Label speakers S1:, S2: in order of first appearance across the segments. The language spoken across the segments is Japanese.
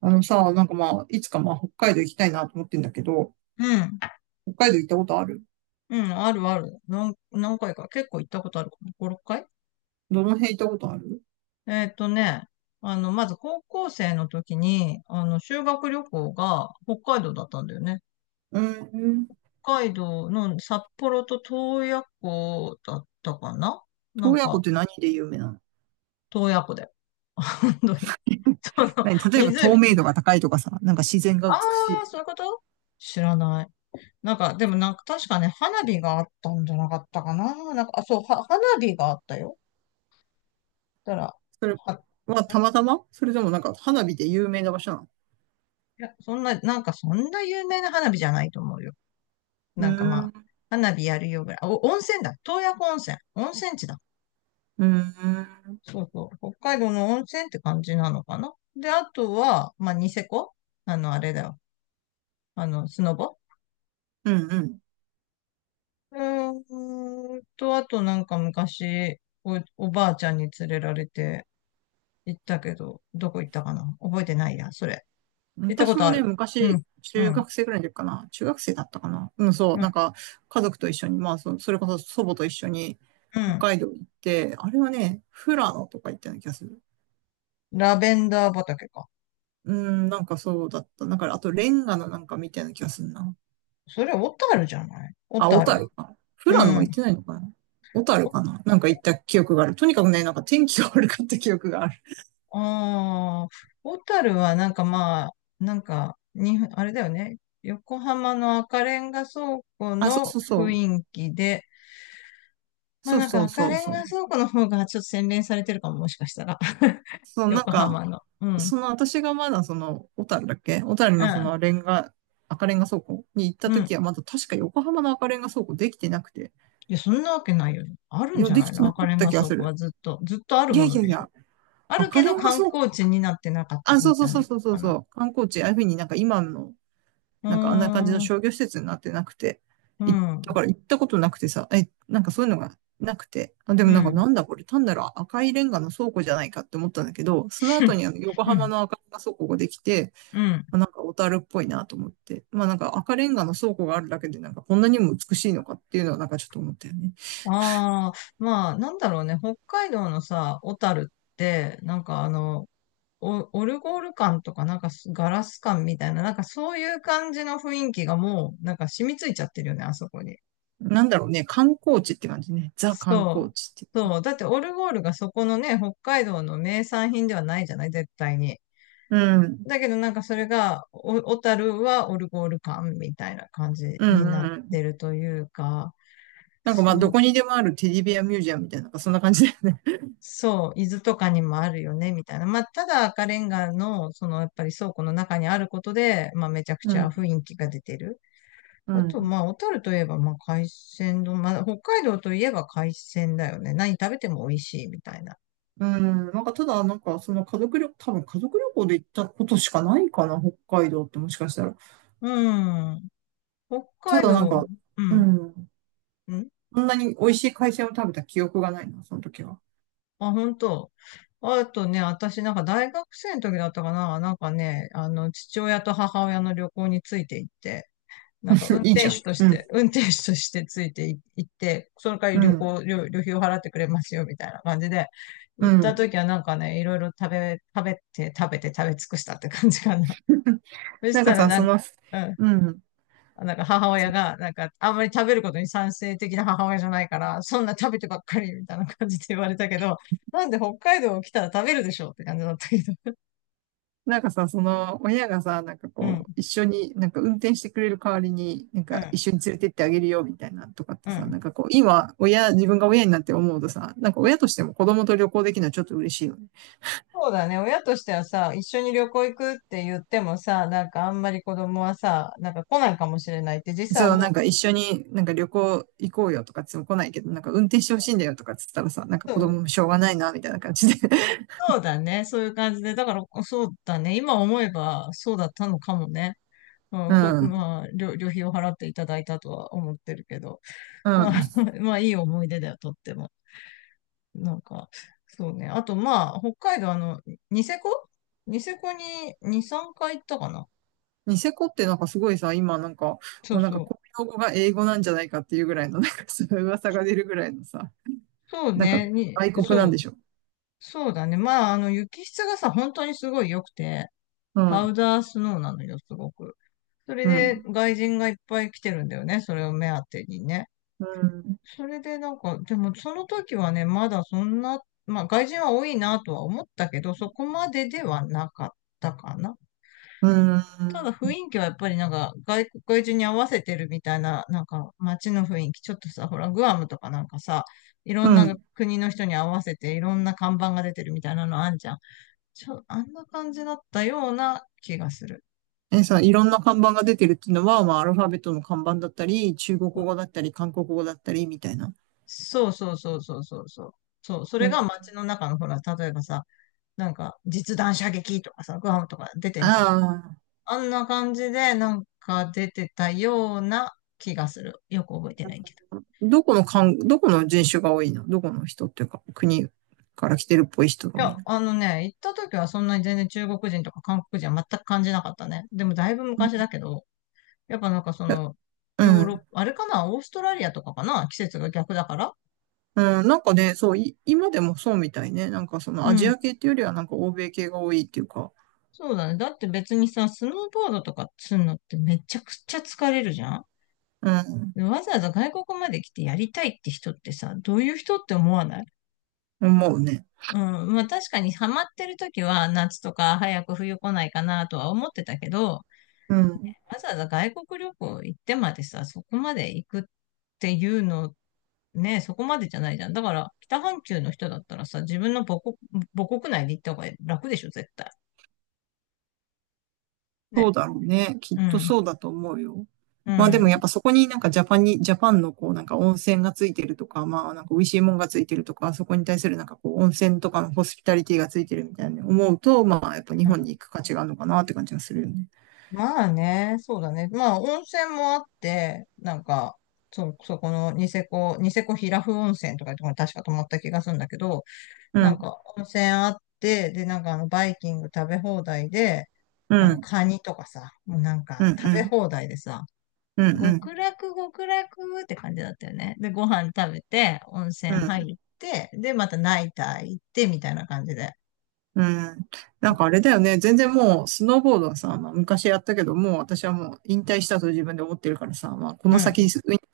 S1: あのさ、なんかまあ、いつかまあ、北海道行きたいなと思ってんだけど、
S2: うん。
S1: 北海道行ったことある？
S2: うん、あるある。何回か。結構行ったことあるかな。5、6回。
S1: どの辺行ったことある？
S2: えーっとね、まず高校生の時に、修学旅行が北海道だったんだよね。
S1: うーん。
S2: 北海道の札幌と洞爺湖だったかな。な
S1: 洞
S2: ん
S1: 爺湖っ
S2: か、
S1: て何で有名なの？
S2: 洞爺湖だよ。本当に。その、
S1: 何、例え
S2: 湖、
S1: ば透明
S2: 湖。
S1: 度が高いとかさ、なんか自然が
S2: あ
S1: 美しい。
S2: あ、そういうこと。知らない。でも確かね、花火があったんじゃなかったかな。あ、そう、は花火があったよ。だか
S1: それ
S2: ら、
S1: はたまたまそれでもなんか花火で有名な場所なの？
S2: いや、そんな有名な花火じゃないと思うよ。
S1: うー
S2: まあ、
S1: ん、
S2: 花火やるよぐらい。あお、温泉だ。洞爺湖温泉。温泉地だ。
S1: うーん、
S2: そうそう。北海道の温泉って感じなのかな。で、あとは、まあ、ニセコ。あれだよ。スノボ。
S1: うん
S2: あとなんか昔、おばあちゃんに連れられて行ったけど、どこ行ったかな、覚えてないや、それ。
S1: うん。
S2: 行ったこ
S1: 私
S2: と
S1: も
S2: あ
S1: ね、
S2: る。うん、
S1: 昔、
S2: う
S1: 中
S2: ん、
S1: 学生ぐらいの時かな。中学生だったかな。うん、そう。
S2: うん、
S1: なんか、家族と一緒に、まあ、それこそ祖母と一緒に、
S2: う
S1: 北
S2: ん。
S1: 海道行って、あれはね、富良野とか行ったような気がする。
S2: ラベンダー畑か。
S1: うん、なんかそうだった。だから、あと、レンガのなんかみたいな気がするな。
S2: それ、小樽じゃない、小
S1: あ、小
S2: 樽。
S1: 樽か。
S2: う
S1: 富良野は
S2: ん。
S1: 行ってないのかな？小樽
S2: お
S1: かな。なんか行った記憶がある。とにかくね、なんか天気が悪かった記憶がある。
S2: ああ、小樽はなんかまあ、あれだよね。横浜の赤レンガ倉庫
S1: あ、そう
S2: の
S1: そうそ
S2: 雰
S1: う。
S2: 囲気で、まあ
S1: そうそう
S2: 赤
S1: そう
S2: レン
S1: そ
S2: ガ
S1: う。
S2: 倉庫の方がちょっと洗練されてるかも、もしかしたら。
S1: そう、なん
S2: 横
S1: か、
S2: 浜の。うん。
S1: その私がまだその、小樽だっけ、小樽
S2: う
S1: のそ
S2: ん。
S1: のレンガ、赤レンガ倉庫に行った
S2: うん。
S1: 時はまだ確か横浜の赤レンガ倉庫できてなくて。
S2: いや、そんなわけないよね。ある
S1: い
S2: ん
S1: や、
S2: じゃ
S1: で
S2: な
S1: き
S2: い
S1: て
S2: の、
S1: な
S2: 赤
S1: かっ
S2: レン
S1: た
S2: ガ
S1: 気が
S2: 倉
S1: す
S2: 庫は
S1: る。
S2: ずっと、ずっとある
S1: いや
S2: も
S1: い
S2: の
S1: やい
S2: でしょ。
S1: や、
S2: ある
S1: 赤
S2: け
S1: レ
S2: ど
S1: ンガ
S2: 観
S1: 倉庫、
S2: 光地になってなかった
S1: あ、そ
S2: み
S1: うそ
S2: た
S1: う
S2: いな
S1: そう
S2: の
S1: そうそう
S2: か
S1: そ
S2: な。
S1: う。観光地、ああいうふうになんか今の
S2: うー
S1: なんかあんな感じの
S2: ん。
S1: 商業施設になってなくて、
S2: う
S1: い
S2: ん。
S1: だから行ったことなくてさ、え、なんかそういうのがなくて、あ、で
S2: う
S1: もなんかな
S2: ん。
S1: んだこれ、単なる赤いレンガの倉庫じゃないかって思ったんだけど、その後 にあの横
S2: う
S1: 浜
S2: ん。
S1: の赤レンガ倉庫ができて、
S2: うん。
S1: まあなんか小樽っぽいなと思って、まあなんか赤レンガの倉庫があるだけでなんかこんなにも美しいのかっていうのはなんかちょっと思ったよね。
S2: ああ、まあ、なんだろうね、北海道のさ、小樽って、オオルゴール感とか、ガラス感みたいな、そういう感じの雰囲気がもう、染みついちゃってるよね、あそこに。
S1: なんだろうね、観光地って感じね。ザ観
S2: そ
S1: 光
S2: う。
S1: 地って。
S2: そう。だってオルゴールがそこのね、北海道の名産品ではないじゃない、絶対に。
S1: うん。
S2: だけどなんかそれが、小樽はオルゴール感みたいな感じ
S1: うん
S2: に
S1: う
S2: な
S1: ん
S2: っ
S1: うん。
S2: てるというか、
S1: なんかまあ
S2: そ
S1: ど
S2: う。
S1: こにでもあるテディベアミュージアムみたいな、なんかそんな感じだよね。
S2: そう、伊豆とかにもあるよね、みたいな。まあ、ただ赤レンガの、その、やっぱり倉庫の中にあることで、まあ、めちゃく
S1: う
S2: ちゃ雰
S1: ん。
S2: 囲気が出てる。
S1: う
S2: あと、
S1: ん。
S2: まあ、小樽といえば、まあ、海鮮丼、まあ、北海道といえば海鮮だよね。何食べても美味しい、みたいな。
S1: うん、なんかただ、なんかその家族旅、多分家族旅行で行ったことしかないかな、北海道ってもしかしたら。
S2: うん。北
S1: た
S2: 海
S1: だなん
S2: 道、
S1: か、
S2: う
S1: う
S2: ん。
S1: ん、
S2: うん。
S1: そんなに美味しい海鮮を食べた記憶がないな、その時は。
S2: あ、本当。あとね、私なんか大学生の時だったかな。なんかね、あの、父親と母親の旅行について行って、なんか運
S1: いいじ
S2: 転
S1: ゃん。
S2: 手とし
S1: うん、
S2: て、運転手としてついてい行って、その代わり、
S1: う
S2: 旅
S1: ん、
S2: 行、旅、旅費を払ってくれますよ、みたいな感じで、
S1: う
S2: 行った
S1: ん。
S2: 時はなんかね、いろいろ食べて、食べて、食べ尽くしたって感じかな。そし
S1: なんか
S2: たら
S1: さ、
S2: な
S1: そ
S2: ん
S1: の、
S2: か、うん、
S1: うん。
S2: なんか母親
S1: そ
S2: が、なんか、あんまり食べることに賛成的な母親じゃないから、そんな食べてばっかり、みたいな感じで言われたけど、なんで北海道来たら食べるでしょうって感じだったけど。
S1: なんかさ、その、親がさ、なんか
S2: う
S1: こう、
S2: ん、
S1: 一緒に、なんか運転してくれる代わりに、なん
S2: う
S1: か
S2: ん、
S1: 一緒に連れてってあげるよ、みたいなとかっ
S2: う
S1: てさ、
S2: ん。
S1: なんかこう、今、親、自分が親になって思うとさ、なんか親としても子供と旅行できるのはちょっと嬉しいよね。
S2: そうだね。親としてはさ、一緒に旅行行くって言ってもさ、なんかあんまり子供はさ、なんか来ないかもしれないって実際
S1: そう、なん
S2: 思
S1: か一緒になんか旅行行こうよとかつも来ないけど、なんか運転してほしいんだよとかっつったらさ、なんか
S2: う。う
S1: 子
S2: ん。
S1: 供もしょうがないな、みたいな感じで。
S2: そうだね。そういう感じで。だから、そうだね。今思えば、そうだったのかもね。う
S1: う
S2: ん、
S1: ん。
S2: まあ、旅費を払っていただいたとは思ってるけど。
S1: う
S2: ま
S1: ん。
S2: あ、まあ、いい思い出だよ、とっても。なんか、そうね。あと、まあ、北海道、あの、ニセコ、ニセコに2、3回行ったかな。
S1: ニセコってなんかすごいさ、今なんか、も
S2: そう
S1: うなんか
S2: そう。
S1: 公用語が英語なんじゃないかっていうぐらいの、なんかそういう噂が出るぐらいのさ、
S2: そう
S1: なんか
S2: ね。に、
S1: 外国な
S2: そ
S1: ん
S2: う。
S1: でしょ？
S2: そうだね。まあ、あの、雪質がさ、本当にすごい良くて、
S1: う
S2: パ
S1: ん。
S2: ウダースノーなのよ、すごく。それ
S1: う
S2: で、
S1: ん。
S2: 外人がいっぱい来てるんだよね。それを目当てにね。
S1: うん。
S2: それで、なんか、でも、その時はね、まだそんな、まあ、外人は多いなとは思ったけど、そこまでではなかったかな。
S1: うん。
S2: ただ、雰囲気はやっぱり、なんか外国、外人に合わせてるみたいな、なんか、街の雰囲気。ちょっとさ、ほら、グアムとかなんかさ、いろ
S1: う
S2: んな
S1: ん。
S2: 国の人に合わせて、いろんな看板が出てるみたいなのあんじゃん。あんな感じだったような気がする。
S1: え、さ、いろんな看板が出てるっていうのは、まあ、アルファベットの看板だったり、中国語だったり、韓国語だったり、みたいな。
S2: そうそうそうそうそうそう。そう、そ
S1: う
S2: れが
S1: ん。
S2: 街の中のほら、例えばさ、なんか実弾射撃とかさ、グアムとか出てん
S1: あ
S2: じゃん。
S1: あ。
S2: あんな感じでなんか出てたような気がする。よく覚えてないけど。
S1: どこの人種が多いの？どこの人っていうか、国から来てるっぽい人
S2: い
S1: が多
S2: や、
S1: いの？
S2: あのね、行った時はそんなに全然中国人とか韓国人は全く感じなかったね。でもだいぶ
S1: う
S2: 昔
S1: ん
S2: だけど、やっぱなんかその、
S1: う
S2: ヨーロッ
S1: ん。
S2: パ、あれかな、オーストラリアとかかな、季節が逆だから。
S1: なんかね、そう、今でもそうみたいね。なんかその
S2: う
S1: アジ
S2: ん。
S1: ア系っていうよりはなんか欧米系が多いっていうか、
S2: そうだね。だって別にさ、スノーボードとかするのってめちゃくちゃ疲れるじゃん。
S1: うん、
S2: でわざわざ外国まで来てやりたいって人ってさ、どういう人って思わない？
S1: 思うね。
S2: うん。まあ確かにハマってる時は夏とか早く冬来ないかなとは思ってたけど、
S1: うん。
S2: わざわざ外国旅行行ってまでさ、そこまで行くっていうの、ね、そこまでじゃないじゃん。だから北半球の人だったらさ、自分の母国、母国内で行った方が楽でしょ、絶対。
S1: そう
S2: ね。
S1: だろうね。きっ
S2: う
S1: と
S2: ん。
S1: そうだと思うよ。
S2: う
S1: まあでもや
S2: ん。
S1: っ
S2: う
S1: ぱそこになんかジャパンに、ジャパンのこうなんか温泉がついてるとか、まあなんか美味しいもんがついてるとか、そこに対するなんかこう温泉とかのホスピタリティがついてるみたいな思うと、まあやっぱ日本に
S2: ん。
S1: 行く価値があるのかなって感じがするよね。
S2: まあね、そうだね。まあ、温泉もあって、なんか、そこのニセコ、ニセコ平布温泉とかいうところに確か泊まった気がするんだけど、
S1: う
S2: なん
S1: ん、
S2: か温泉あって、で、なんかあの、バイキング食べ放題で、
S1: う
S2: あ
S1: ん、う
S2: の、
S1: ん、
S2: カニとかさ、もうなん
S1: う
S2: か食べ
S1: ん、
S2: 放題でさ、
S1: うん、うん、
S2: 極楽極楽って感じだったよね。で、ご飯食べて、温泉
S1: うん。
S2: 入って、で、またナイター行って、みたいな感じで。
S1: うん。なんかあれだよね。全然もう、スノーボードはさ、まあ、昔やったけど、もう私はもう引退したと自分で思ってるからさ、まあ、こ
S2: う
S1: の先
S2: ん、
S1: ィ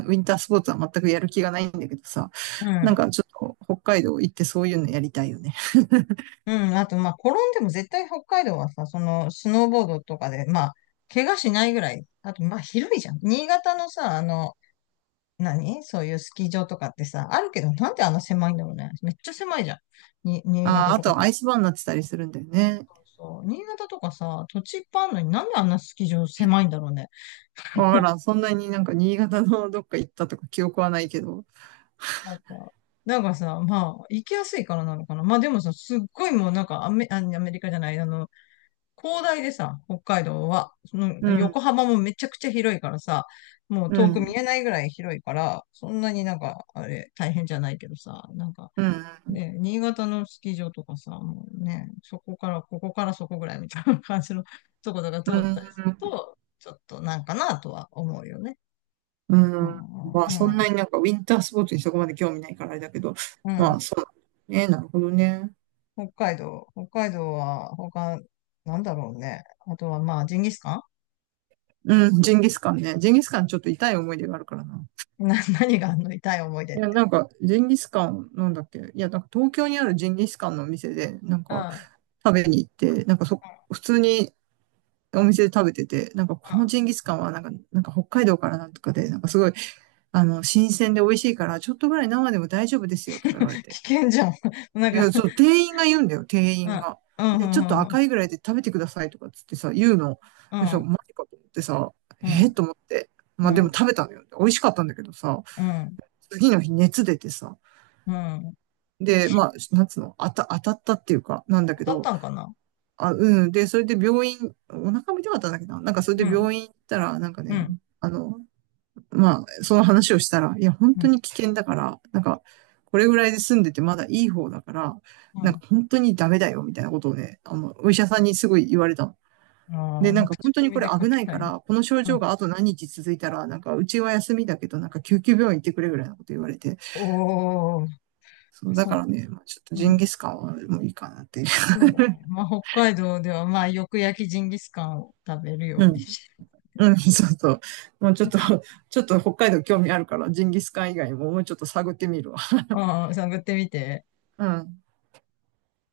S1: ン、ウィンタースポーツは全くやる気がないんだけどさ、
S2: う
S1: なん
S2: ん。
S1: かちょっと北海道行ってそういうのやりたいよね。
S2: うん、あと、まあ、転んでも絶対北海道はさ、その、スノーボードとかで、まあ、怪我しないぐらい。あと、まあ、広いじゃん。新潟のさ、あの、何そういうスキー場とかってさ、あるけど、なんであんな狭いんだろうね。めっちゃ狭いじゃん。新
S1: あ
S2: 潟
S1: あ、あ
S2: と
S1: と
S2: か
S1: はア
S2: 結
S1: イスバーンになってたりするんだよね。
S2: 構そう。新潟とかさ、土地いっぱいあるのになんであんなスキー場狭いんだろうね。
S1: わか らん。そんなになんか新潟のどっか行ったとか記憶はないけど。
S2: なんか、なんかさ、まあ、行きやすいからなのかな。まあでもさ、すっごいもうなんかアメリカじゃない、あの、広大でさ、北海道は、その
S1: うん、
S2: 横浜もめちゃくちゃ広いからさ、もう
S1: う
S2: 遠く見
S1: ん、
S2: えないぐらい広いから、そんなになんか、あれ、大変じゃないけどさ、なんか、
S1: うん、うん、
S2: ね、新潟のスキー場とかさ、もうね、そこから、ここからそこぐらいみたいな感じの ところが通
S1: う
S2: ったりする
S1: ん
S2: と、ちょっとなんかなとは思うよね。
S1: う
S2: う
S1: ーん。
S2: ん、うん、
S1: まあ、そん
S2: うん。
S1: なになんかウィンタースポーツにそこまで興味ないからあれだけど、
S2: う
S1: ま
S2: ん。
S1: あ、そう。ね、なるほどね。
S2: 北海道、北海道は他、なんだろうね。あとはまあ、ジンギスカ
S1: うん、ジンギスカンね。ジンギスカンちょっと痛い思い出があるからな。
S2: ンな、何があんの、痛い思い出
S1: い
S2: っ
S1: や、
S2: て。
S1: なんか、ジンギスカン、なんだっけ。いや、なんか東京にあるジンギスカンのお店で、なん
S2: うん。
S1: か
S2: う
S1: 食べに行って、なんか普通にお店で食べてて、なんかこのジ
S2: ん。
S1: ンギスカンはなんか、なんか北海道からなんとかで、なんかすごい、新鮮で美味しいから、ちょっとぐらい生でも大丈夫ですよとか言われて。
S2: 危険じゃん。なん
S1: い
S2: か、
S1: や、そう、店員が言うんだよ、店
S2: う
S1: 員
S2: ん、
S1: が。で、ちょっと
S2: うん、
S1: 赤いぐらいで食べてくださいとかっつってさ、言うの。
S2: う
S1: でさ、
S2: ん、
S1: マジかと思ってさ、
S2: う
S1: えー、
S2: ん、
S1: と思って。
S2: う
S1: まあ
S2: ん、う
S1: で
S2: ん、
S1: も食べたのよ。美味しかったんだけどさ、
S2: うん、
S1: 次の日熱出てさ。
S2: うん、うん。
S1: で、まあ、なんつうの、当たったっていうか、なんだ
S2: 当
S1: け
S2: たっ
S1: ど、
S2: たんかな。
S1: あ、うん。で、それで病院、お腹も痛かったんだけどな、なんかそれ
S2: う
S1: で
S2: ん、
S1: 病院行ったら、なんか
S2: う
S1: ね、
S2: ん、
S1: あの、まあ、その話をしたら、いや、本
S2: う
S1: 当
S2: ん、
S1: に危険だから、なんか、これぐらいで住んでてまだいい方だから、
S2: う
S1: なんか
S2: ん。
S1: 本当にダメだよ、みたいなことをね、お医者さんにすごい言われたの。
S2: ああ、
S1: で、なん
S2: もう
S1: か本
S2: 口
S1: 当
S2: コ
S1: にこ
S2: ミ
S1: れ
S2: で書
S1: 危
S2: き
S1: ない
S2: た
S1: か
S2: いな。
S1: ら、この症
S2: う
S1: 状
S2: ん。
S1: があと何日続いたら、なんかうちは休みだけど、なんか救急病院行ってくれぐらいのこと言われて、
S2: おー、
S1: そう、だ
S2: そ
S1: か
S2: う、
S1: らね、まあ、ちょっと
S2: う
S1: ジ
S2: ん、
S1: ンギスカンはもういいかなっていう。
S2: そうだね。まあ、北海道では、まあ、よく焼きジンギスカンを食べる よう
S1: う
S2: に
S1: ん。
S2: し。
S1: うん、そうそう。もうちょっと、ちょっと北海道興味あるから、ジンギスカン以外ももうちょっと探ってみるわ。
S2: ああ、探ってみて。
S1: うん。